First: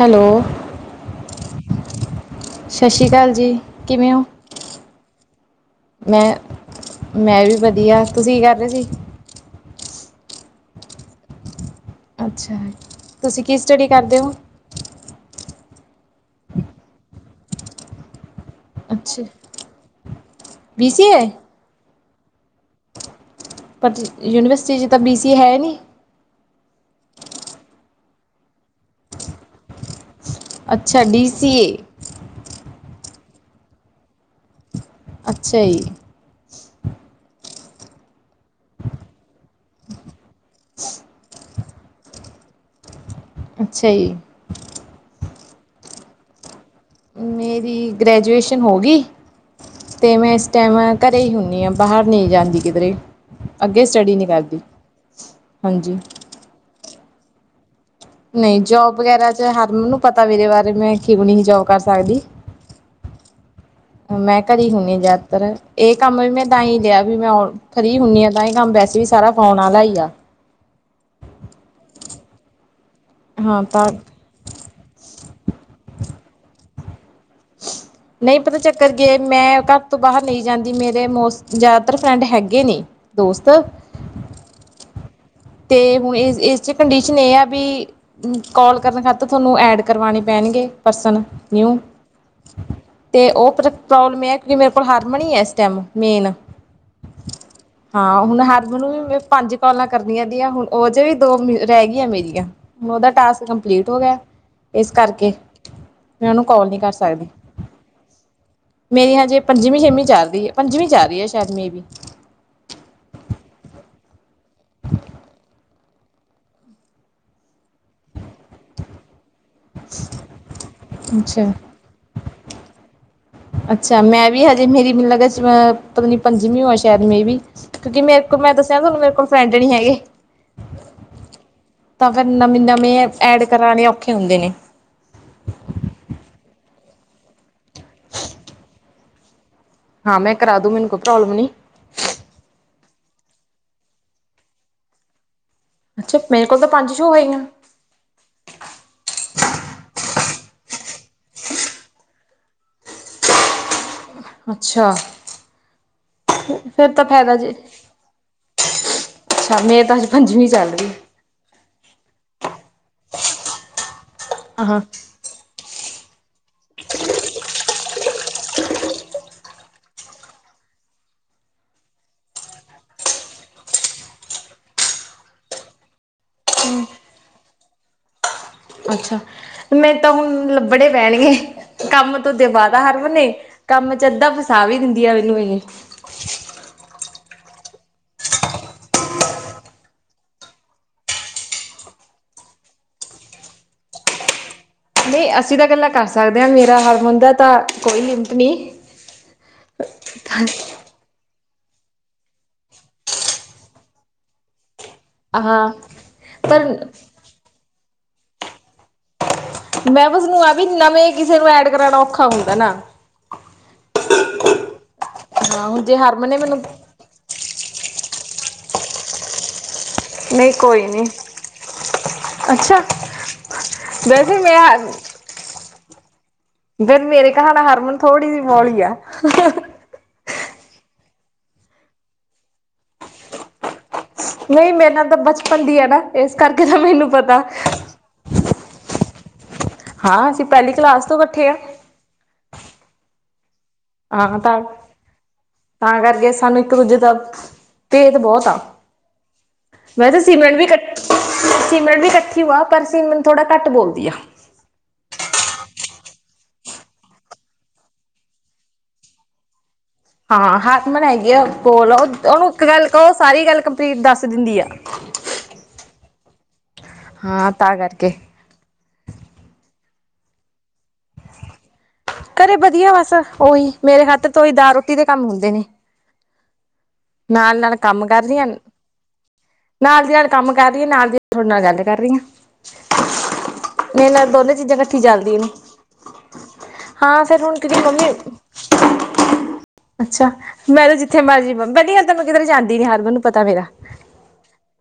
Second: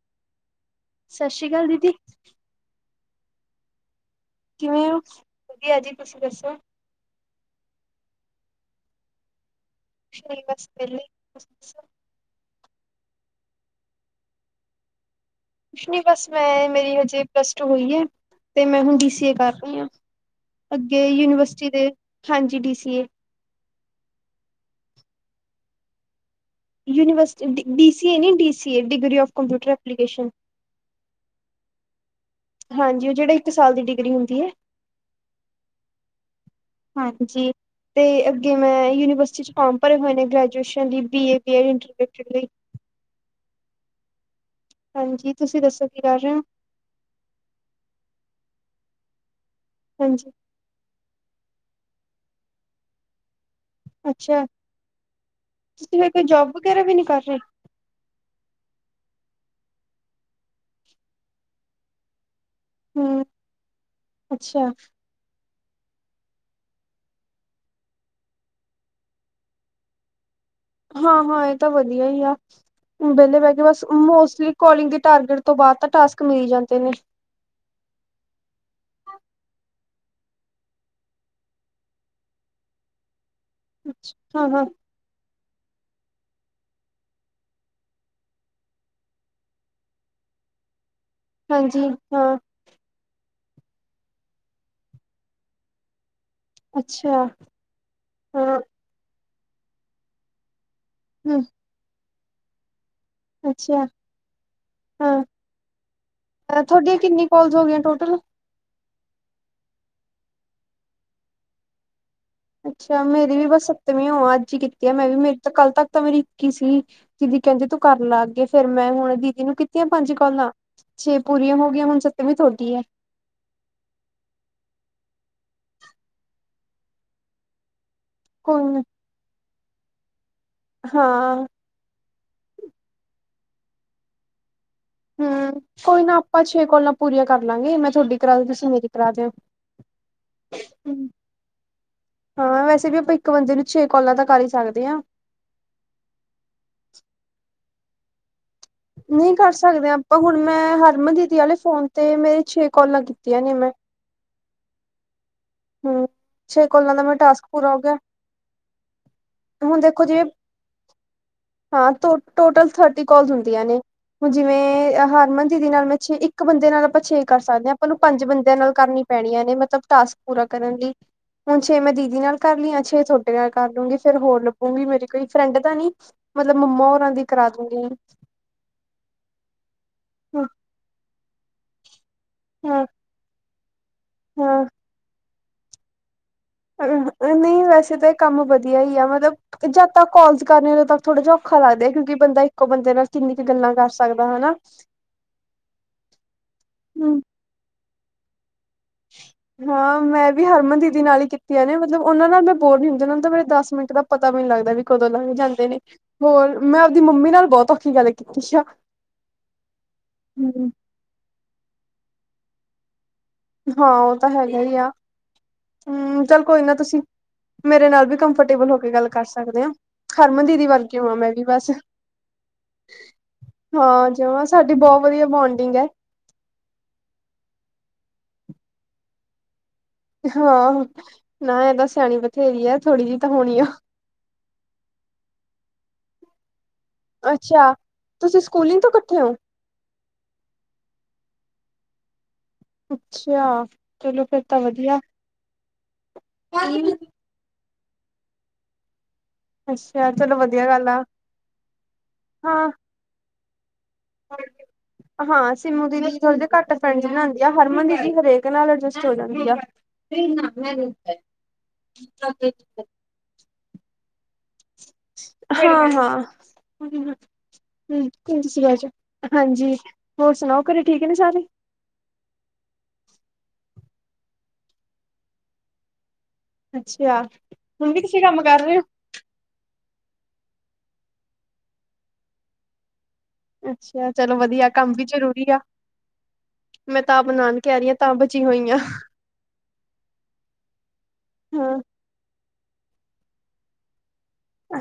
Hello ਸਤਿ ਸ਼੍ਰੀ ਅਕਾਲ ਦੀਦੀ। ਸਤਿ ਸ਼੍ਰੀ ਅਕਾਲ, ਜੀ ਕਿਵੇਂ ਓ? ਕਿਵੇਂ ਓ ਵਧੀਆ ਜੀ‌ ਤੁਸੀਂ ਦੱਸੋ? ਮੈਂ ਵੀ ਵਧੀਆ, ਤੁਸੀਂ ਕੀ ਕਰਦੇ ਸੀ? ਜੀ ਬਸ ਵੇਲੇਈ। ਅੱਛਾ, ਤੁਸੀਂ ਕੀ ਸਟੱਡੀ ਕਰਦੇ ਓ? ਕੁਛ ਨੀ ਬਸ ਮੈਂ ਮੇਰੀ ਹਜੇ ਪਲੱਸ ਟੂ ਹੋਈ ਐ। ਤੇ ਮੈਂ ਹੁਣ ਬੀਫ ਅੱਛਾ ਸੀ ਏ ਕਰ ਰਹੀ ਹਾਂ। ਬੀ ਸੀ ਅੱਗੇ ਏ ਯੂਨੀਵਰਸਿਟੀ ਦੇ, ਹਾਂਜੀ ਬੀ ਸੀ ਏ। ਪਰ ਯੂਨੀਵਰਸਿਟੀ 'ਚ ਤਾਂ ਬੀ ਸੀ ਏ ਹੈ ਨਹੀਂ। ਯੂਨੀਵਰਸਿਟੀ ਬੀ ਸੀ ਏ ਨਹੀਂ D C A degree of computer application. ਅੱਛਾ ਡੀ ਸੀ ਏ। ਹਾਂਜੀ ਉਹ ਜਿਹੜਾ ਇੱਕ ਸਾਲ ਦੀ ਡਿਗਰੀ ਹੁੰਦੀ ਏ। ਅੱਛਾ! ਜੀ ਹਾਂਜੀ, ਤੇ ਅੱਗੇ ਮੈਂ ਯੂਨੀਵਰਸਿਟੀ ਚ ਫੋਰਮ ਭਰੇ ਹੋਏ ਨੇ ਗ੍ਰੈਜੂ ਟਿਉਸ਼ਨ ਦੀਦੀ ਏ [unintelligible] ਅੱਛਾ ਜੀ। ਹਾਂਜੀ ਤੁਸੀਂ ਦੱਸੋ, ਕੀ ਕਰ ਰਹੇ ਓ? ਮੇਰੀ ਗ੍ਰੈਜੂਏਸ਼ਨ ਹੋ ਗਈ ਅਤੇ ਹਾਂਜੀ ਮੈਂ ਇਸ ਤੇ ਮੈਂ ਘਰੇ ਹੀ ਹੁੰਦੀ ਹਾਂ ਬਾਹਰ ਨਹੀਂ ਜਾਂਦੀ ਕਿਧਰੇ ਵੀ ਅੱਗੇ ਸਟੱਡੀ ਨਹੀਂ ਅੱਛਾ ਕਰਦੀ, ਹਾਂਜੀ। ਤੁਸੀਂ ਫਿਰ ਕੋਈ ਜੋਬ ਵਗੈਰਾ ਵੀ ਨਹੀ ਕਰ ਰਹੇ। ਨਹੀਂ ਜੋਬ ਵਗੈਰਾ ਚ ਹਰ ਮੈਨੂੰ ਪਤਾ ਮੇਰੇ ਬਾਰੇ ਮੈਂ ਕਿ ਨਹੀਂ ਜੋਬ ਕਰ ਸਕਦੀ। ਹਮ ਮੈਂ ਘਰ ਅੱਛਾ ਹੋਣੀ ਆ ਜ਼ਿਆਦਾਤਰ। ਇਹ ਕੰਮ ਵੀ ਮੈਂ ਤਾਂ ਹੀ ਲਿਆ ਵੀ ਮੈਂ ਫਰੀ ਹੁੰਨੀ ਆ ਤਾਂ ਇਹ ਕੰਮ ਵੈਸੇ ਵੀ ਸਾਰਾ ਫੋਨ ਆਲਾ ਹੀ ਆ। ਹਾਂ-ਹਾਂ ਇਹ ਤਾਂ ਵਧੀਆ ਹੀ ਆ, ਹੁਣ ਵਿਹਲੇ ਬਹਿ ਹਾਂ ਕੇ ਬਸ ਤਾਂ ਮੋਸਟਲੀ ਕੌਲਿੰਗ ਦੇ ਟਾਰਗੇਟ ਤੋਂ ਬਾਅਦ ਤਾਂ ਟਾਸਕ ਮਿਲ ਹੀ ਜਾਂਦੇ ਨੇ। ਨਹੀਂ ਪਤਾ ਚੱਕਰ ਕੀ ਆ ਮੈਂ ਘਰ ਤੋਂ ਬਾਹਰ ਨਹੀਂ ਜਾਂਦੀ ਮੇਰੇ ਮੋਸ ਜ਼ਿਆਦਾਤਰ ਫਰੈਂਡ ਹੈਗੇ ਨੇ। ਦੋਸਤ ਹਾਂ-ਹਾਂ। ਤੇ ਇਸ 'ਚ ਕੰਡੀਸ਼ਨ ਇਹ ਆ ਵੀ ਕੋਾਲ ਕਰਨ ਖਾਤਰ ਤੁਹਾਨੂੰ ਐਡ ਕਰਵਾਣੇ ਪੈਣਗੇ ਪਰਸਨ। ਹਾਂਜੀ ਹਾਂ ਤੇ ਉਹ ਪ੍ਰੋਬਲਮ ਇਹ ਆ ਕਿਉਂਕਿ ਮੇਰੇ ਕੋਲ ਹਾਰਮਨ ਈ ਆ ਇਸ ਟਾਈਮ ਮੇਨ। ਅੱਛਾ ਹਾਂ ਹੁਣ ਹਰਮਨ ਵੀ ਮੈਂ ਪੰਜ ਕਾਲਾਂ ਕਰਨੀਆਂ ਦੀਆਂ ਹੁਣ ਉਹ ਜੇ ਵੀ ਦੋ ਹੂੰ ਰਹਿ ਗਈਆਂ ਮੇਰੀਆਂ, ਉਹਦਾ ਟਾਸਕ ਅੱਛਾ ਕੰਪਲੀਟ ਹੋ ਗਿਆ‌ ਇਸ ਹਾਂ ਕਰਕੇ ਮੈਂ ਉਹਨੂੰ ਕਾਲ ਨੀ ਕਰ ਤੁਹਾਡੀਆਂ ਕਿੰਨੀ ਸਕਦੀ। ਕੋਲਸ ਹੋ ਗਈਆਂ ਟੋਟਲ? ਮੇਰੀ ਹਜੇ ਪੰਜਵੀਂ-ਛੇਵੀਂ ਚੱਲ ਰਹੀ ਹੈ ਪੰਜਵੀਂ ਚੱਲ ਰਹੀ ਆ ਸ਼ਾਇਦ ਮੇ ਵੀ। ਅੱਛਾ ਮੇਰੀ ਵੀ ਬਸ ਸੱਤਵੀਂ ਹੋਵਾਂ ਅੱਜ ਹੀ ਕੀਤੀ ਹੈ, ਮੈਂ ਵੀ ਮੇਰੀ ਤਾਂ ਕੱਲ ਤੱਕ ਤਾਂ ਮੇਰੀ ਇੱਕ ਈ ਸੀ, ਦੀਦੀ ਕਹਿੰਦੀ ਤੂੰ ਕਰ ਲਾ ਅੱਗੇ ਫੇਰ ਮੈਂ ਹੁਣ ਇਹਦੀ ਜਿਹਨੂੰ ਕੀਤੀਆਂ ਪੰਜ ਕਾਲਾਂ, ਛੇ ਅੱਛਾ। ਪੂਰੀਆਂ ਹੋ ਗਈਆਂ ਹੁਣ ਸੱਤਵੀਂ ਥੋਡੀ ਹੈ। ਅੱਛਾ, ਮੈਂ ਵੀ ਹਜੇ ਮੇਰੀ ਮੈਨੂੰ ਲਗਦਾ ਏਸ ਵਾਰ ਪਤਾ ਨਹੀਂ ਪੰਜਵੀਂ ਹੋਵੇ ਸ਼ਾਇਦ ਮੇ ਵੀ, ਕਿਉਂਕਿ ਮੈ ਇੱਕ ਮੈਂ ਕੋਈ ਦੱਸਿਆ ਨਾ ਤੁਹਾਨੂੰ ਮੇਰੇ ਕੋਲ ਫਰੈਂਡ ਨੀ ਹੈਗੇ। ਹਾਂ। ਤਾਂ ਫੇਿਰ ਨਵੇਂ ਨਵੇਂ ਐਡ ਕਰਾਣੇ ਔਖੇ ਹੁੰਦੇ ਨੇ। ਹੂੰ ਕੋਈ ਨਾ ਆਪਾਂ ਛੇ ਕੋਲਾਂ ਪੂਰੀਆਂ ਕਰ ਲਾਂਗੇ ਮੈਂ ਤੁਹਾਡੀ ਕਰਾ ਦੂ ਤੁਸੀਂ ਮੇਰੀ ਕਰਾ ਦਿਓ। ਹਾਂ ਮੈਂ ਕਰਾ ਦੂ ਮੈਨੂੰ ਕੋਈ ਪ੍ਰੋਬਲਮ ਨਹੀ। ਹਾਂ ਵੈਸੇ ਵੀ ਆਪਾਂ ਇੱਕ ਬੰਦੇ ਨੂੰ ਛੇ ਕਾਲਾਂ ਤਾਂ ਕਰ ਹੀ ਸਕਦੇ ਹਾਂ। ਅੱਛਾ ਮੇਰੇ ਕੋਲ ਤਾਂ ਪੰਜ ਸ਼ੋ ਹੋਈਆ। ਨਹੀਂ ਕਰ ਸਕਦੇ ਆਪਾਂ ਹੁਣ ਮੈਂ ਹਰਮਨ ਦੀਦੀ ਵਾਲੇ ਫੋਨ ਤੇ ਮੇਰੇ ਛੇ ਕਾਲਾਂ ਕੀਤੀਆਂ ਨੇ ਮੈਂ। ਹੂੰ ਛੇ ਅੱਛਾ-ਫਿਰ ਕੋਲਾਂ ਦਾ ਤਾਂ ਮੇਰਾ ਫਾਇਦਾ ਟਾਸਕ ਜੇ ਪੂਰਾ ਹੋ ਗਿਆ ਅੱਛਾ ਹੁਣ ਮੇਰੀ ਤਾਂ ਦੇਖੋ ਹਜੇ ਜਿਵੇਂ ਪੰਜਵੀਂ ਚੱਲ ਰਹੀ। ਹਾਂ ਟੋਟਲ ਥਰਟੀ ਕੋਲਜ ਹੁੰਦੀਆਂ ਨੇ, ਹੁਣ ਆਹਾਂ ਜਿਵੇਂ ਹਰਮਨ ਜੀ ਦੀ ਨਾਲ ਮੈਂ ਛੇ ਇੱਕ ਇੱਕ ਬੰਦੇ ਨਾਲ ਆਪਾਂ ਛੇ ਕਰ ਸਕਦੇ ਹਾਂ ਆਪਾਂ ਨੂੰ ਪੰਜ ਬੰਦਿਆਂ ਨਾਲ ਕਰਨੀ ਪੈਣੀਆਂ ਨੇ ਮਤਲਬ ਟਾਸਕ ਪੂਰਾ ਕਰਨ ਲਈ। ਹੁਣ ਛੇ ਮੈਂ ਦੀਦੀ ਨਾਲ ਕਰ ਲਈ ਆ ਛੇ ਤੁਹਾਡੇ ਨਾਲ ਕਰ ਲੂੰਗੀ ਫੇਰ ਹੋਰ ਲੱਭੂਗੀ ਮੇਰੀ ਕੋਈ ਫਰੈਂਡ ਤਾਂ ਨੀ। ਮਤਲਬ ਮੰਮਾ ਹੋਰਾਂ ਦੀ ਕਰਾ ਦੂਗੀ। ਅੱਛਾ! ਮੇਰੇ ਤਾਂ ਹਾਂ ਹੁਣ ਲੱਭਣੇੇ ਪੈਣਗੇ। ਕੰਮ ਤੋਂ ਦਵਾ ਦਾ ਹਾਂ ਹਰਮਨ ਨੇ, ਕੰਮ 'ਚ ਅੱਧਾ ਹਾਂ ਫਸਾ ਵੀ ਦਿੰਦੀ ਆ ਮੈਨੂੰ ਇਹੇ। ਨਹੀਂ ਵੈਸੇ ਤਾਂ ਇਹ ਕੰਮ ਵਧੀਆ ਹੀ ਆ ਮਤਲਬ ਤੇ ਜਦ ਤੱਕ ਕੱਲਸ ਕਰਨੇ ਤੱਬ ਥੋੜਾ ਜ ਔਖਾ ਲੱਗਦਾ ਕਿਉਕਿ ਬੰਦਾ ਇੱਕੋ ਬੰਦੇ ਨਾਲ ਕਿੰਨੀ ਕੁ ਗੱਲਾਂ ਕਰ ਸਕਦਾ‌ ਹਨਾ ਨਹੀਂ ਅਸੀਂ ਤਾਂ ਗੱਲਾ ਕਰ ਸਕਦੇ ਹਾਂ ਮੇਰਾ ਹਰਮਨ ਦਾ ਤਾਂ ਕੋਈ ਲਿਮਟ ਨਹੀਂ। ਹਾਂ ਮੈਂ ਵੀ ਹਰਮਨ ਦੀ ਦੀਦੀ ਨਾਲ ਹੀ ਕੀਤੀਆਂ ਨੇ, ਮਤਲਬ ਉਹਨਾਂ ਨਾਲ ਮੈਂ ਬੋਰ ਨੀ ਹੁੰਦੀ, ਉਹਨਾਂ ਨੂੰ ਤਾਂ ਮੇਰੇ ਦਸ ਮਿੰਟ ਦਾ ਪਤਾ ਵੀ ਨੀ ਲੱਗਦਾ ਵੀ ਕਦੋਂ ਲੰਘ ਹਾਂ ਜਾਂਦੇ ਨੇ ਹੋਰ ਪਰ ਮੈਂ ਆਪਦੀ ਮੰਮੀ ਨਾਲ ਬਹੁਤ ਔਖੀ ਗੱਲ ਕੀਤੀ ਆ ਛਾ ਮੈਂ ਬਸ ਨੂੰ ਆ ਵੀ ਨਵੇਂ ਕਿਸੇ ਨੂੰ ਐਡ ਕਰਾਣਾ ਔਖਾ ਹੁੰਦਾ ਨਾ। ਹਾਂ ਉਹ ਤਾਂ ਹੈਗਾ ਈ ਆ, ਹਾਂ ਹੁਣ ਜੇ ਹੂੰ ਹਰਮਨ ਨੇ ਚੱਲ ਮੈਨੂੰ ਕੋਈ ਨਾ ਤੁਸੀਂ ਮੇਰੇ ਨਾਲ ਵੀ ਕੰਫਰਟੇਬਲ ਹੋ ਕੇ ਗੱਲ ਕਰ ਸਕਦੇ ਓ। ਹਰਮਨ ਨਹੀਂ ਦੀਦੀ ਕੋਈ ਵਰਗੀ ਨੀ ਹੋਵਾ ਮੈਂ ਵੀ ਬਸ। ਅੱਛਾ ਹਾਂ ਵੈਸੇ ਜਵਾਂ, ਮੈਂ ਸਾਡੀ ਬਹੁ ਵਧੀਆ ਬੋਂਡਿੰਗ ਐ। ਫਿਰ ਮੇਰੇ ਕਹਾਣਾ ਹਰਮਨ ਥੋੜੀ ਜੀ ਬੌਲੀ ਐ। ਹਾਂ, ਨਾ ਇਹ ਤਾਂ ਸਿਆਣੀ ਬਥੇਰੀ ਐ, ਥੋੜੀ ਜੀ ਤਾਂ ਹੋਣੀ ਓਹ। ਨਹੀਂ ਮੇਰੇ ਨਾਲ ਤਾਂ ਬਚਪਨ ਦੀ ਐਡ ਐ, ਨਾ ਏਸ ਕਰਕੇ ਤਾਂ ਮੈਨੂੰ ਪਤਾ ਅੱਛਾ, ਤੁਸੀਂ ਸਕੂਲਿੰਗ ਤੋਂ ਕੱਠੇ ਓਂ। ਹਾਂ, ਅਸੀਂ ਪਹਿਲੀ ਕਲਾਸ ਤੋਂ ਕੱਠੇ ਆਂ। ਅੱਛਿਆ। ਹਾਂ, ਤਾਂ-ਤਾਂ ਕਰਕੇ ਸਾਨੂੰ ਇੱਕ ਦੂਜੇ ਦਾ ਭੇਦ ਬਹੁਤ ਆ। ਅੱਛਾ ਵੈਸੇ ਚਲੋ ਸਿਮਰਨ ਵਧੀਆ ਵੀ ਗੱਲ ਆ ਕੱਠੀ ਓ ਆ, ਹਾਂ ਪਰ ਸਿਮਰਨ ਥੋੜ੍ਹਾ ਘੱਟ ਬੋਲਦੀ ਆ। [inaudible] ਹਾਂ, ਸਿੰਮੂ ਦੀਦੀ ਥੋੜਾ ਜਾ ਘੱਟ ਫਰੈਂਡਜ਼ ਬਣਾਂਦੀ ਆ, ਹਰਮਨ ਦੀਦੀ ਹਰੇਕ ਨਾਲ ਅਡਜਸਟ ਹੋ ਜਾਂਦੀ ਆ। ਹਾਂ, ਹਰਮਨ ਹੈਗੀ ਆ ਕੋਲ, ਓ ਓਹਨੂੰ ਇੱਕ ਗੱਲ ਕਹੋ ਸਾਰੀ ਗੱਲ ਕੰਪਲੀਟ ਦੱਸ ਦਿੰਦੀ ਆ। ਹਾਂ-ਹਾਂ, ਹ ਹਾਂ ਤਾਂ [unintelligible] ਕਰਕੇ ਬਹਿ ਜਾ ਹਾਂਜੀ, ਹੋਰ ਸੁਣਾਓ ਘਰੇ ਠੀਕ ਨੇ ਸਾਰੇ। ਘਰੇ ਵਧੀਆ ਬਸ ਓਹੀ, ਮੇਰੇ ਖਾਤੇ ਤੋ ਉਹੀ ਦਾਲ ਰੋਟੀ ਦੇ ਕੰਮ ਹੁੰਦੇ ਨੇ। ਅੱਛਿਆ। ਨਾਲ-ਨਾਲ ਕੰਮ ਕਰਦੀ ਆਂ ਨਾਲ ਦੀ ਨਾਲ ਕੰਮ ਕਰ ਰਈ ਆਂ, ਨਾਲ ਦੀ ਨਾਲ ਤੁਹਾਡੇ ਨਾਲ ਗੱਲ ਕਰ ਰਈ ਆਂ। ਹੋ ਮੇਰੇ ਅੱਛਾ ਨਾਲ ਚਲੋ ਦੋਨੇ ਵਧੀਆ ਚੀਜ਼ਾਂ ਕੰਮ ਕੱਠੀ ਵੀ ਚੱਲਦੀਆਂ ਜ਼ਰੂਰੀ ਨੇ। ਆ ਮੈਂ ਤਾਂ ਹਾਂ, ਆਪ ਫਿਰ ਹੁਣ ਨਾਨਕੇ ਆ ਕਦੀ ਰਹੀ ਹਾਂ ਮੰਮੀ ਤਾਂ ਬਚੀ ਹੋਈ ਹਾਂ ਅੱਛਾ, ਮੈਂ ਤਾਂ ਜਿੱਥੇ ਮਰਜ਼ੀ ਬਵਾਂ, ਹਾਂ ਪਹਿਲੀ ਗੱਲ ਤਾਂ ਮੈਂ ਕਿਧਰੇ ਜਾਂਦੀ ਨੀ ਹਰਮਨ ਨੂੰ ਪਤਾ ਮੇਰਾ।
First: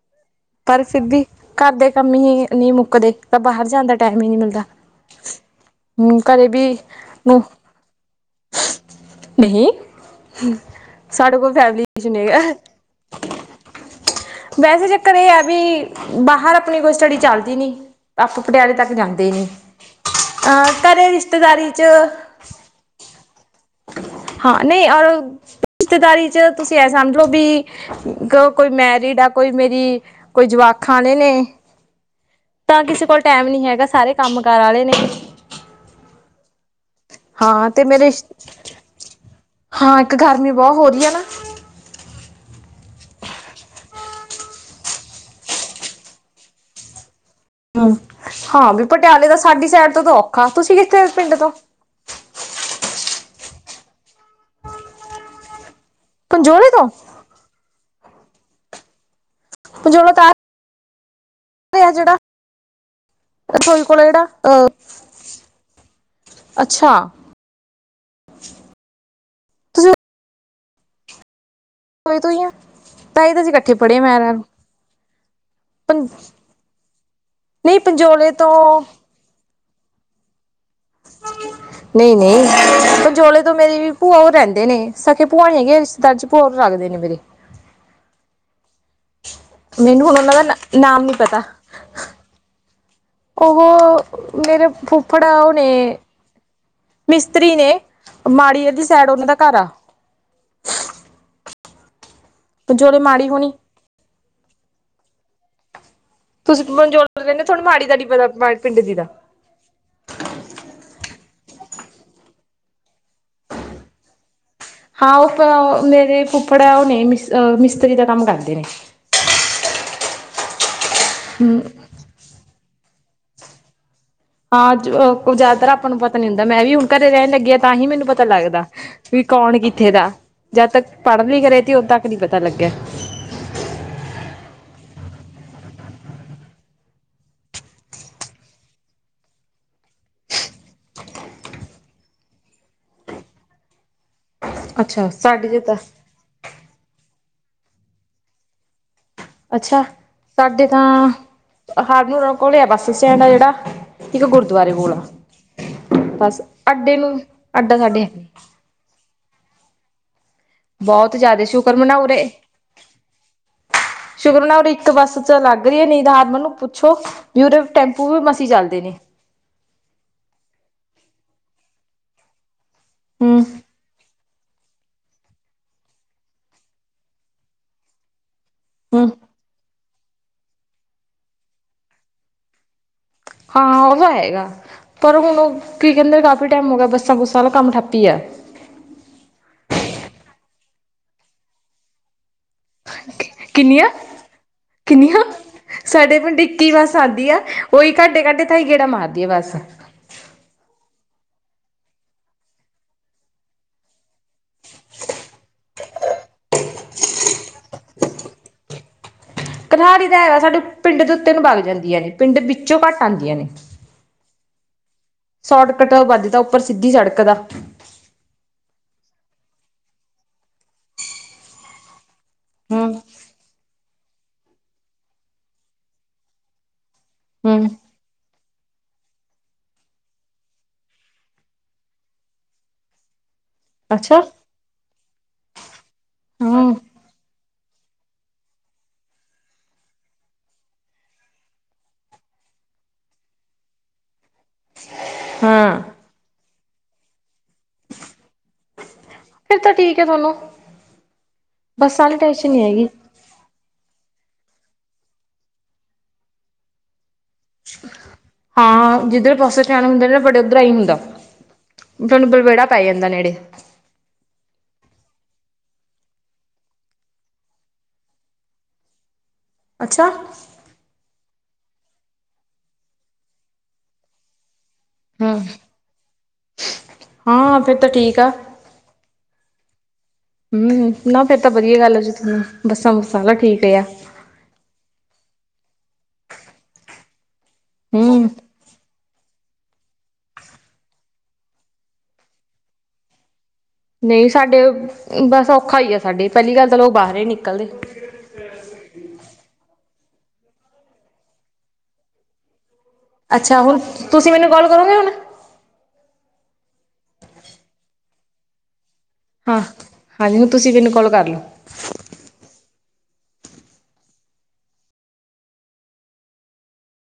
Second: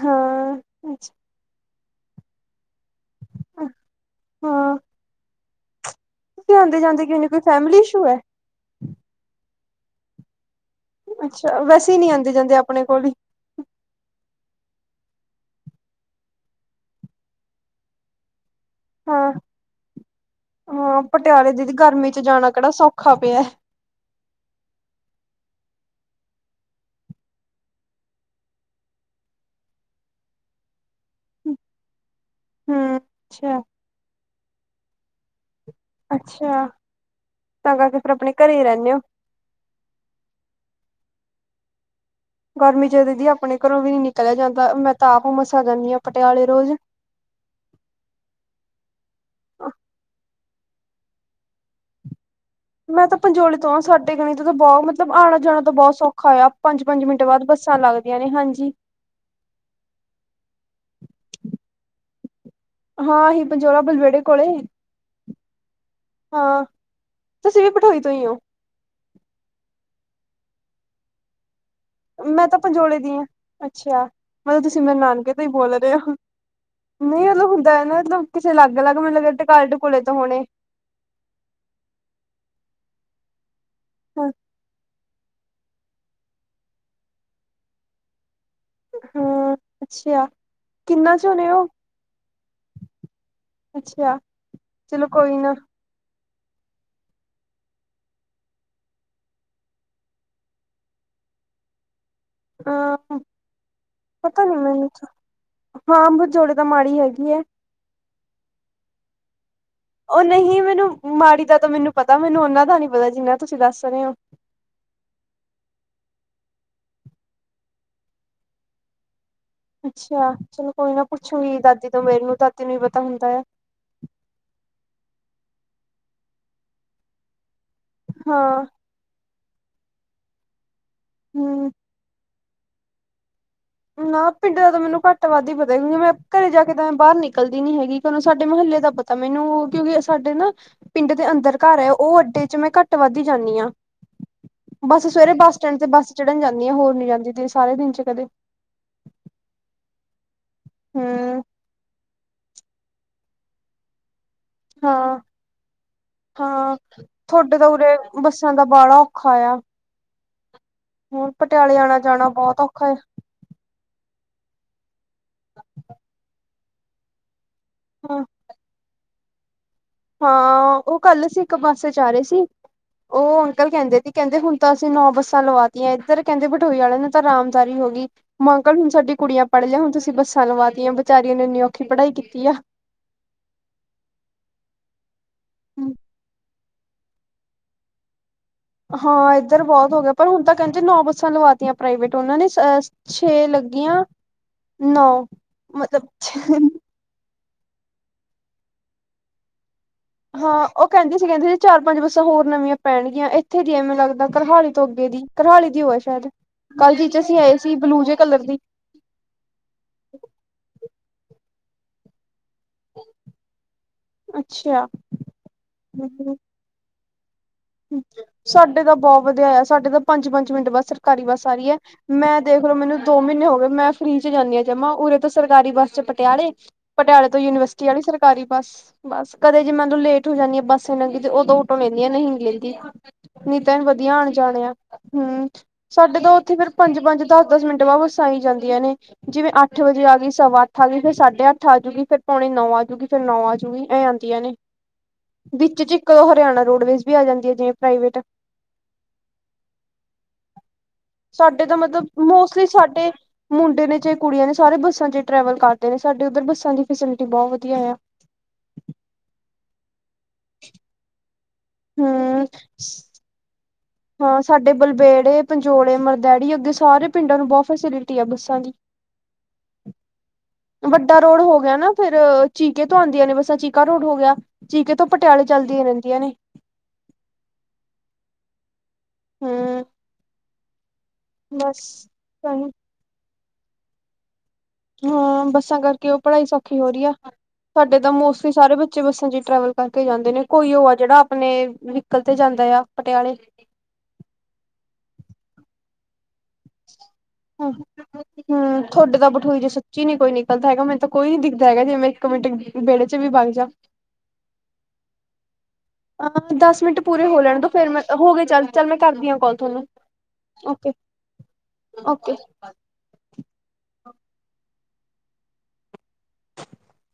ਹਾਂ। ਪਰ ਸਿੱਬੀ, ਘਰ ਦੇ ਕੰਮ ਹੀ ਨਹੀਂ ਮੁੱਕ ਕਦੇ ਤਾਂ ਬਾਹਰ ਜਾਣ ਦਾ ਟੈਮ ਹੀ ਨੀ ਮਿਲਦਾ, ਹਾਂ ਹੂੰ ਕਦੇ ਵੀ ਨੂੰ ਫੈਮਲੀ ਇਸ਼ੂ ਐ। ਨਹੀਂ। ਸਾਡੇ ਕੋਲ ਅੱਛਾ ਵੈਸੇ ਫੈਮਲੀ ਨੀ ਨਹੀਂ ਆਂਦੇ ਹੈਗਾ। ਜਾਂਦੇ ਆਪਣੇ ਕੋਲ ਹੀ ਵੈਸੇ ਚੱਕਰ ਇਹ ਆ ਵੀ, ਬਾਹਰ ਆਪਣੀ ਕੋਈ ਸਟੱਡੀ ਚੱਲਦੀ ਨੀ। ਆਪਾਂ ਪਟਿਆਲੇ ਤੱਕ ਜਾਂਦੇ ਹੀ ਹਾਂ। ਨੀ, ਅਹ ਹਾਂ ਘਰੇ ਪਟਿਆਲੇ ਦੀ ਰਿਸ਼ਤੇਦਾਰੀ ਚ ਗਰਮੀ ਜਾਣਾ ਕਿਹੜਾ ਸੌ ਖਾ ਪਿਆ। ਹਾਂ, ਨਹੀਂ ਔਰ ਰਿਸ਼ਤੇਦਾਰੀ ਚ ਤੁਸੀਂ ਇਹ ਸਮਝ ਲੋ ਵੀ ਕ ਕੋਈ ਮੈਰਿਡ ਆ, ਕੋਈ ਮੇਰੀ ਕੋਈ ਜਵਾਖਾਂ ਆਲੇ ਨੇ। ਤਾਂ ਹੂੰ ਕਿਸੇ ਕੋਲ ਟੈਮ ਅੱਛਾ। ਨੀ ਹੈਗਾ, ਸਾਰੇ ਕੰਮ ਕਾਰ ਆਲੇ ਨੇ। ਅੱਛਾ, ਹਾਂ ਤਾਂ ਤੇ ਕਰਕੇ ਮੇਰੇ ਫਿਰ ਆਪਣੇ ਘਰੇ ਹੀ ਰਹਿੰਨੇ ਓ। ਹਾਂ, ਇੱਕ ਗਰਮੀ ਬਹੁ ਹੋਰੀ ਐ ਨਾ। ਗਰਮੀ ਚ ਤਾਂ ਦੀਦੀ ਆਪਣੇ ਘਰੋਂ ਵੀ ਨੀ ਨਿਕਲਿਆ ਜਾਂਦਾ, ਮੈਂ ਤਾਂ ਆਪ ਮਸਾਂ ਜਾਂਨੀ ਆਂ ਪਟਿਆਲੇ ਰੋਜ਼। ਹੂੰ, ਹਾਂ ਵੀ ਪਟਿਆਲੇ ਦਾ ਸਾਡੀ ਸਾਈਡ ਤੋਂ ਤਾਂ ਔਖਾ, ਤੁਸੀਂ ਕਿੱਥੇ ਪਿੰਡ ਤੋਂ ਮੈਂ ਤਾਂ ਪੰਜੋਲੀ ਤੋਂ ਆਂ, ਸਾਡੇ ਕਨੀ ਤੋ ਤਾਂ ਬਹੁ ਮਤਲਬ ਆਣਾ ਜਾਣਾ ਤਾਂ ਬਹੁਤ ਸੌਖਾ ਆ, ਪੰਜੋਲੇ ਤੋਂ ਪੰਜ-ਪੰਜ ਮਿੰਟ ਮਿੰਟ ਬਾਦ ਬੱਸਾਂ ਲੱਗਦੀਆਂ ਨੇ, ਹਾਂਜੀ। ਪੰਜੋਲਾ ਤਾਂ ਆਹ ਓਥੇ ਆ ਜਿਹੜਾ, ਹਾਂ ਇਹੀ ਪੰਜੋਲਾ ਪਠੋਈ ਕੋਲ ਐ ਬਲਬੇੜੇ ਜਿਹੜਾ, ਕੋਲੇ ਅਹ- ਹਾਂ ਅੱਛਾ। ਤੁਸੀਂ ਵੀ ਪਠੋਈ ਤੋਂ ਈ ਓਂ। ਤੁਸੀਂ ਰਸੋਈ ਤੋਂ ਹੀ ਮੈਂ ਆ ਤਾਂ ਪੰਜੋਲੇ ਦੀ ਆਂ, ਤਾਂ ਹੀ ਤਾਂ ਅਸੀਂ ਇਕੱਠੇ ਪੜ੍ਹੇ ਅੱਛਿਆ ਮੈਂ ਮਤਲਬ ਤੁਸੀਂ ਮੇਰੇ ਨਾਨਕੇ ਤੋਂ ਹੀ ਬੋਲ ਰਹੇ ਪੰ ਓਂ। ਨਹੀਂ ਮਤਲਬ ਨਹੀਂ ਹੁੰਦਾ ਨਾ, ਮਤਲਬ ਪੰਜੋਲੇ ਕਿਸੇ ਤੋਂ ਲੱਗ-ਲੱਗ ਮੈਨੂੰ ਲੱਗਾ ਟਕਾਲੇ ਟਕੂਲੇ ਤੋਂ ਹੋਣੇ। ਨਹੀਂ ਨਹੀਂ ਪੰਜੋਲੇ ਤੋਂ ਮੇਰੀ ਵੀ ਭੂਆ ਹਾਂ ਉਹ ਰਹਿੰਦੇ ਨੇ ਸਕੇ ਭੂਆ ਨੇ ਹੈਗੇ ਰਿਸ਼ਤੇਦਾਰ ਚ [unintelligible] ਨੇ ਮੇਰੇ ਹਾਂ ਮੈਨੂੰ ਹੁਣ ਅੱਛਾ ਉਹਨਾਂ ਦਾ ਨਾਮ ਨੀ ਕਿੰਨਾ ਚ ਪਤਾ ਹੋਣੇ ਉਹ ਅੱਛਾ ਉਹ ਮੇਰੇ ਚਲੋ ਫੁੱਫੜਾ ਕੋਈ ਆ ਓਹ ਨਾ ਨੇ। ਮਿਸਤਰੀ ਨੇ ਮਾੜੀਅਰ ਦੀ ਸਾਈਡ ਉਹਨਾਂ ਦਾ ਘਰ ਆ। ਪੰਜੋਲੇ ਹੂੰ ਮਾੜੀ ਹੋਣੀ ਪਤਾ ਨੀ ਮੈਨੂੰ ਹਾਂ ਪੰਜੋੜੇ ਤੁਸੀ ਤਾਂ ਮਾੜੀ [unintelligible] ਹੈਗੀ ਹੈ ਰਹਿੰਦੇ ਤੁਹਾਨੂੰ ਮਾੜੀ ਦਾ ਨਹੀਂ ਪਤਾ ਪਿੰਡ ਦੀ ਦਾ ਉਹ ਨਹੀਂ ਮੈਨੂੰ ਮਾੜੀ ਦਾ ਤਾਂ ਮੈਨੂੰ ਪਤਾ ਮੈਨੂੰ ਉਹਨਾਂ ਦਾ ਨੀ ਪਤਾ ਜਿੰਨਾ ਤੁਸੀਂ ਦੱਸ ਰਹੇ ਹੋ ਹਾਂ ਉਹ ਮੇਰੇ ਫੁਫੜ ਹੈ ਉਹ ਨੇ ਮਿਸ ਮਿਸਤਰੀ ਦਾ ਕੰਮ ਕਰਦੇ ਨੇ ਅੱਛਾ ਚਲੋ ਕੋਈ ਨਾ ਹਮ, ਪੁੱਛੋਗੀ ਦਾਦੀ ਤੋਂ ਮੇਰੇ ਨੂੰ ਦਾਦੀ ਨੂੰ ਹੀ ਪਤਾ ਹੁੰਦਾ ਆ। ਹਾਂ ਜ਼ਿਆਦਾਤਰ ਆਪਾਂ ਨੂੰ ਪਤਾ ਨੀ ਹੁੰਦਾ ਮੈਂ ਵੀ ਹੁਣ ਘਰੇ ਰਹਿਣ ਲੱਗੀ ਤਾਂ ਹੀ ਮੈਨੂੰ ਪਤਾ ਲੱਗਦਾ। ਹਾਂ ਵੀ ਕੌਣ ਕਿੱਥੇ ਦਾ ਜਦ ਤੱਕ ਪੜ੍ਹਨ ਲਈ ਕਰੇ ਹਮ ਤ ਉਦ ਤੱਕ ਨੀ ਪਤਾ ਲੱਗਿਆ ਨਾ ਪਿੰਡ ਦਾ ਤਾਂ ਮੈਨੂੰ ਘੱਟ ਵੱਧ ਹੀ ਪਤਾ ਕਿਉਂਕਿ ਮੈਂ ਘਰੇ ਜਾ ਕੇ ਤਾਂ ਮੈਂ ਬਾਹਰ ਨਿਕਲਦੀ ਨੀ ਹੈਗੀ ਕਹਨੂੰ ਸਾਡੇ ਮੁਹੱਲੇ ਦਾ ਪਤਾ ਤਾਂ ਮੈਨੂੰ ਕਿਉਂਕਿ ਸਾਡੇ ਨਾ ਪਿੰਡ ਦੇ ਅੰਦਰ ਘਰ ਏ। ਉਹ ਅੱਡੇ ਚ ਮੈਂ ਘੱਟ ਵੱਧਦੀ ਜਾਂਦੀ ਹਾਂ ਬੱਸ ਅੱਛਾ ਸਵੇਰੇ ਸਾਡੇ ਬੱਸ ਜੇ ਤਾਂ ਸਟੈਂਡ ਤੇ ਬੱਸ ਚੜਨ ਜਾਂਦੀ ਆ ਹੋਰ ਨੀ ਜਾਂਦੀ ਤੇ ਸਾਰੇ ਦਿਨ ਚ ਕਦੇ ਅੱਛਾ ਸਾਡੇ ਤਾਂ ਹਮ ਹਾਰਨ ਘੁਲਿਆ ਬੱਸ ਸਟੈਂਡ ਆ ਜਿਹੜਾ ਇੱਕ ਗੁਰ ਗੁਰਦੁਬਰੇ ਕੋਲ ਆ ਹਾਂ ਬਸ ਹਾਂ ਅਡੇ ਨੂੰ ਅਡਾ ਸਾਡੇ। ਬੜਾ ਔਖਾ ਆ ਬਹੁਤ ਹੁਣ ਜ਼ਿਆਦਾ ਸ਼ੁਕਰ ਪਟਿਆਲੇ ਆਣਾ ਮਨਾਉ ਜਾਣਾ ਉਰੇ। ਬਹੁਤ ਔਖਾ ਹੈ ਸ਼ੁਕਰ ਮਨਓ ਰ ਇੱਕ ਬੱਸ ਲੱਗ ਰਹੀ ਏ। ਨੀ [unintelligible] ਮੈਨੂੰ ਪੁੱਛੋ ਵੀ ਉਰੇ ਟੈਂਪੂ ਵੀ ਹਾਂ ਮਸੀ ਚੱਲਦੇ ਨੇ ਹਾਂ ਉਹ ਕੱਲ ਸੀ ਇੱਕ ਬੱਸ ਚ ਆ ਰਹੇ ਸੀ ਉਹ ਹੂੰ ਅੰਕਲ ਕਹਿੰਦੇ ਸੀ ਕਹਿੰਦੇ ਹੁਣ ਤਾਂ ਅਸੀਂ ਨੌ ਬੱਸਾਂ ਲਵਾਤੀਆਂ ਇੱਧਰ ਕਹਿੰਦੇ ਬਠੋਈ ਵਾਲੇ ਨੇ ਤਾਂ ਆਾਮਦਾਰੀ ਹੋ ਗਈ [unintelligible] ਹੁਣ ਹੂੰ ਸਾਡੀ ਕੁੜੀਆਂ ਪੜ੍ਹ ਲਿਆ ਹੁਣ ਤੁਸੀਂ ਬੱਸਾਂ ਲਵਾਤੀਆਂ ਵਿਚਾਰੀਆਂ ਨੇ ਇੰਨੀ ਔਖੀ ਪੜ੍ਹਾਈ ਕੀਤੀ ਆ ਹਾਂ ਉਹ ਤਾਂ ਹੈਗਾ ਪਰ ਹੁਣ ਉਹ ਕੀ ਕਹਿੰਦੇ ਕਾਫੀ ਟਾਈਮ ਹੋ ਗਿਆ ਬੱਸਾਂ ਬੁੱਸਾਂ ਵਾਲਾ ਕੰਮ ਠੱਪੀ ਆ ਹਾਂ ਇੱਧਰ ਬਹੁਤ ਹੋ ਗਿਆ ਪਰ ਹੁਣ ਤਾਂ ਕਹਿੰਦੇ ਨੌ ਬੱਸਾਂ ਲਵਾਤੀਆਂ ਪ੍ਰਾਈਵੇਟ ਉਹਨਾਂ ਨੇ ਛੇ ਕਿੰਨੀਆਂ ਲੱਗੀਆਂ ਨੌ ਮਤਲਬ ਛੇ ਦੀ ਆ ਉਹੀ ਘਾਟੇ ਘਾਟੇ ਥਾਈ ਗੇੜਾ ਮਾਰਦੀ ਆ ਬਸ ਹਾਂ ਉਹ ਕਹਿੰਦੀ ਸੀ ਕਹਿੰਦੀ ਸੀ ਚਾਰ ਪੰਜ ਬੱਸਾਂ ਹੋਰ ਨਵੀਆਂ ਪੈਣਗੀਆਂ ਇੱਥੇ ਦੀ ਐਵੇਨੂੰ ਲੱਗਦਾ ਕਰਹਾਲੀ ਤੋਂ ਅੱਗੇ ਦੀ ਕਰਹਾਲੀ ਦੀ ਹੋ ਹੈ ਸ਼ਾਇਦ ਕਲ ਜ਼ੀਚ ਅਸੀਂ ਆਏ ਸੀ ਬਲੂ ਜਿਹੇ ਕਲਰ ਦੀ ਕਰਹਾਲੀ ਦਾ ਹੈਗਾ ਸਾਡੇ ਪਿੰਡ ਦੇ ਉੱਤੇ ਨੂੰ ਬਗ ਜਾਂਦੀ ਆਂ ਨੇ ਪਿੰਡ ਵਿੱਚੋਂ ਘੱਟ ਆਉਂਦੀਆਂ ਨੇ ਅੱਛਾ ਸ਼ੋਟਕੱਟ ਵੱਜਦਾ ਉੱਪਰ ਸਿੱਧੀ ਸੜਕ ਦਾ ਸਾਡੇ ਤਾਂ ਬਹੁਤ ਵਧੀਆ ਆ ਸਾਡੇ ਤਾਂ ਪੰਜ ਪੰਜ ਮਿੰਟ ਬੱਸ ਸਰਕਾਰੀ ਬੱਸ ਆ ਰਹੀ ਹੈ ਮੈਂ ਦੇਖ ਲੋ ਹਮ ਮੈਨੂੰ ਦੋ ਮਹੀਨੇ ਹੋ ਗਏ ਮੈਂ ਫ੍ਰਰੀ 'ਚ ਜਾਂਦੀ ਹਾਂ ਜਮਾ ਉਰੇ ਤੋਂ ਸਰਕਾਰੀ ਬੱਸ 'ਚ ਪਟਿਆਲੇ। ਪਟਿਆਲੇ ਤੋਂ ਹਮ ਯੂਨੀਵਰਸਿਟੀ ਵਾਲੀ ਸੜਕ ਘਰੀ ਬਸ ਬਸ ਕਦੇ ਜੇ ਮੈਨੂੰ ਲੇਟ ਹੋ ਜਾਂਦੀ ਆ ਬੱਸ ਇਹਨਾਂ ਤੇ ਉਦੋਂ ਅਟੋ ਲੈਂਦੀ ਨਹੀਂ ਲੈਂਦੀ ਨਹੀਂ ਤਾਂ ਵਧੀਆ ਅੱਛਾ ਆਣ ਜਾਣੇ ਆ ਹੂੰ ਸਾਡੇ ਤਾਂ ਉੱਥੇ ਫੇਰ ਹਮ ਪੰਜ ਪੰਜ ਦਸ ਦਸ ਮਿੰਟ ਵਾ ਬਸਾਂ ਆਈ ਜਾਂਦੀਆਂ ਨੇ। ਜਿਵੇਂ ਅੱਠ ਵਜੇ ਆ ਗਈ ਸਵਾ ਅੱਠ ਆ ਗਈ ਫਿਰ ਸਾਢੇ ਅੱਠ ਆਜੂਗੀ ਫਿਰ ਪੌਣੇ ਨੌ ਆਜੂਗੀ ਫੇਰ ਨੌ ਆਜੂਗੀ ਇਹ ਆਦੀਆਂ ਨੇ ਹਾਂ ਵਿੱਚ ਚ ਇੱਕ ਹਰਿਆਣਾ ਰੋਡਵੇਜ਼ ਵੀ ਆ ਜਾਂਦੀ ਐ ਜ ਪ੍ਰਾਈਵੇਟ ਫਿਰ ਤਾਂ ਠੀਕ ਹੈ ਤੁਹਾਨੂੰ ਸਾਡੇ ਤਾਂ ਮਤਲਬ ਬੱਸਾਂ ਵਾਲੀ ਟੈਨਸ਼ਨ ਨਹੀਂ ਮੋਸਟਲੀ ਹੈਗੀ। ਸਾਡੇ ਮੁੰਡੇ ਨੇ ਚਾਹੇ ਕੁੜੀਆਂ ਨੇ ਸਾਰੇ ਬੱਸਾਂ ਚ ਟਰੈਵਲ ਕਰਦੇ ਨੇ ਸਾਡੇ ਉੱਧਰ ਬੱਸਾਂ ਦੀ ਫੈਸਿਲਿਟੀ ਬਹੁਤ ਵਧੀਆ ਐ। ਹਾਂ ਜਿਧਰ ਪਾਸੇ ਧਿਆਣ ਹੁੰਦਾ ਨਾ ਬੜੇ ਉੱਧਰ ਹੀ ਹੁੰਦਾ ਤੁਹਾਨੂੰ ਹੂੰ ਬਲਬੇੜਾ ਪੈ ਜਾਂਦਾ ਨੇੜੇ ਹਾਂ ਸਾਡੇ ਬਲਬੇੜੇ ਪੰਜੋੜੇ ਮਰਦੈੜੀ ਅੱਗੇ ਸਾਰੇ ਪਿੰਡਾਂ ਨੂੰ ਬਹੁਤ ਫੈਸਿਲਿਟੀ ਆ ਬੱਸਾਂ ਦੀ ਅੱਛਾ ਵੱਡਾ ਰੋਡ ਹੋ ਗਿਆ ਨਾ ਫਿਰ ਚੀਕੇ ਤੋਂ ਆਉਂਦੀਆਂ ਨੇ ਬੱਸਾਂ ਚੀਕਾ ਰੋਡ ਹੋ ਗਿਆ। ਚੀਕੇ ਤੋਂ ਹੂੰ ਪਟਿਆਲੇ ਚਲਦੀਆਂ ਰਹਿੰਦੀਆਂ ਨੇ। ਹਾਂ, ਫੇਰ ਤਾਂ ਠੀਕ ਆ। ਹੰਮ। ਹੂੰ ਨਾ ਫੇਰ ਤਾਂ ਵਧੀਆ ਗੱਲ ਆ ਜੀ ਤੁਹਾਨੂੰ ਬੱਸਾਂ ਬੂਸਾਂ ਆਲਾ ਠੀਕ ਏ ਆ। ਹਾਂ ਬੱਸਾਂ ਕਰਕੇ ਉਹ ਪੜ੍ਹਾਈ ਸੌਖੀ ਹੋ ਰੀ ਆ ਸਾਡੇ ਤਾਂ ਹੂੰ ਮੋਸਟਲੀ ਸਾਰੇ ਬ ਬੱਚੇ ਬੱਸਾਂ ਚ' ਹੀ ਟਰੈਵਲ ਕਰਕੇ ਜਾਂਦੇ ਨੇ ਕੋਈ ਓ ਆ ਜਿਹੜਾ ਆਪਣੇ, ਵਿਕਲ ਤੇ ਜਾਂਦਾ ਆ, ਪਟਿਆਲੇ। ਨਈ ਸਾਡੇ, ਬਸ ਔਖਾ ਈ ਆ ਸਾਡੀੇ ਪੈਲੀ ਗੱਲ ਤਾਂ ਲੋਕ ਬਾਹਰ ਏ ਨੀ ਨਿਕਲਦੇ। ਹੂੰ ਹੂੰ ਥੋਡੇ ਤਾਂ ਬਠੋਈ ਚ ਸੱਚੀ ਨੀ ਕੋਈ ਨਿਕਲਦਾ ਹੈਗਾ। ਮੈਨੂੰ ਤਾਂ ਕੋਈ ਨੀ ਦਿਖਦਾ ਹੈਗਾ ਜੇ ਮੈਂ ਇੱਕ ਮਿੰਟ ਵੇੜੇ ਅੱਛਾ ਹੁਣ, ਤੁਸੀਂ ਮੈਨੂੰ ਕੋਲ ਕਰੋਗੇ ਹੁਣ? ਅ ਦਸ ਮਿੰਟ ਪੂਰੇ ਹੋ ਲੈਣ ਦੋ, ਫੇਰ ਮੈਂ ਹੋ ਗਏ ਚੱਲ ਚੱਲ ਮੈਂ ਕਰਦੀ ਆ ਕੋਲ ਹਾਂ ਥੋਨੂੰ, ਹਾਂਜੀ ਹੁਣ ਤੁਸੀਂ ਮੈਨੂੰ ਕਾਲ ਕਰ ਲਓ। ਓਕੇ-ਓਕੇ [unintelligible]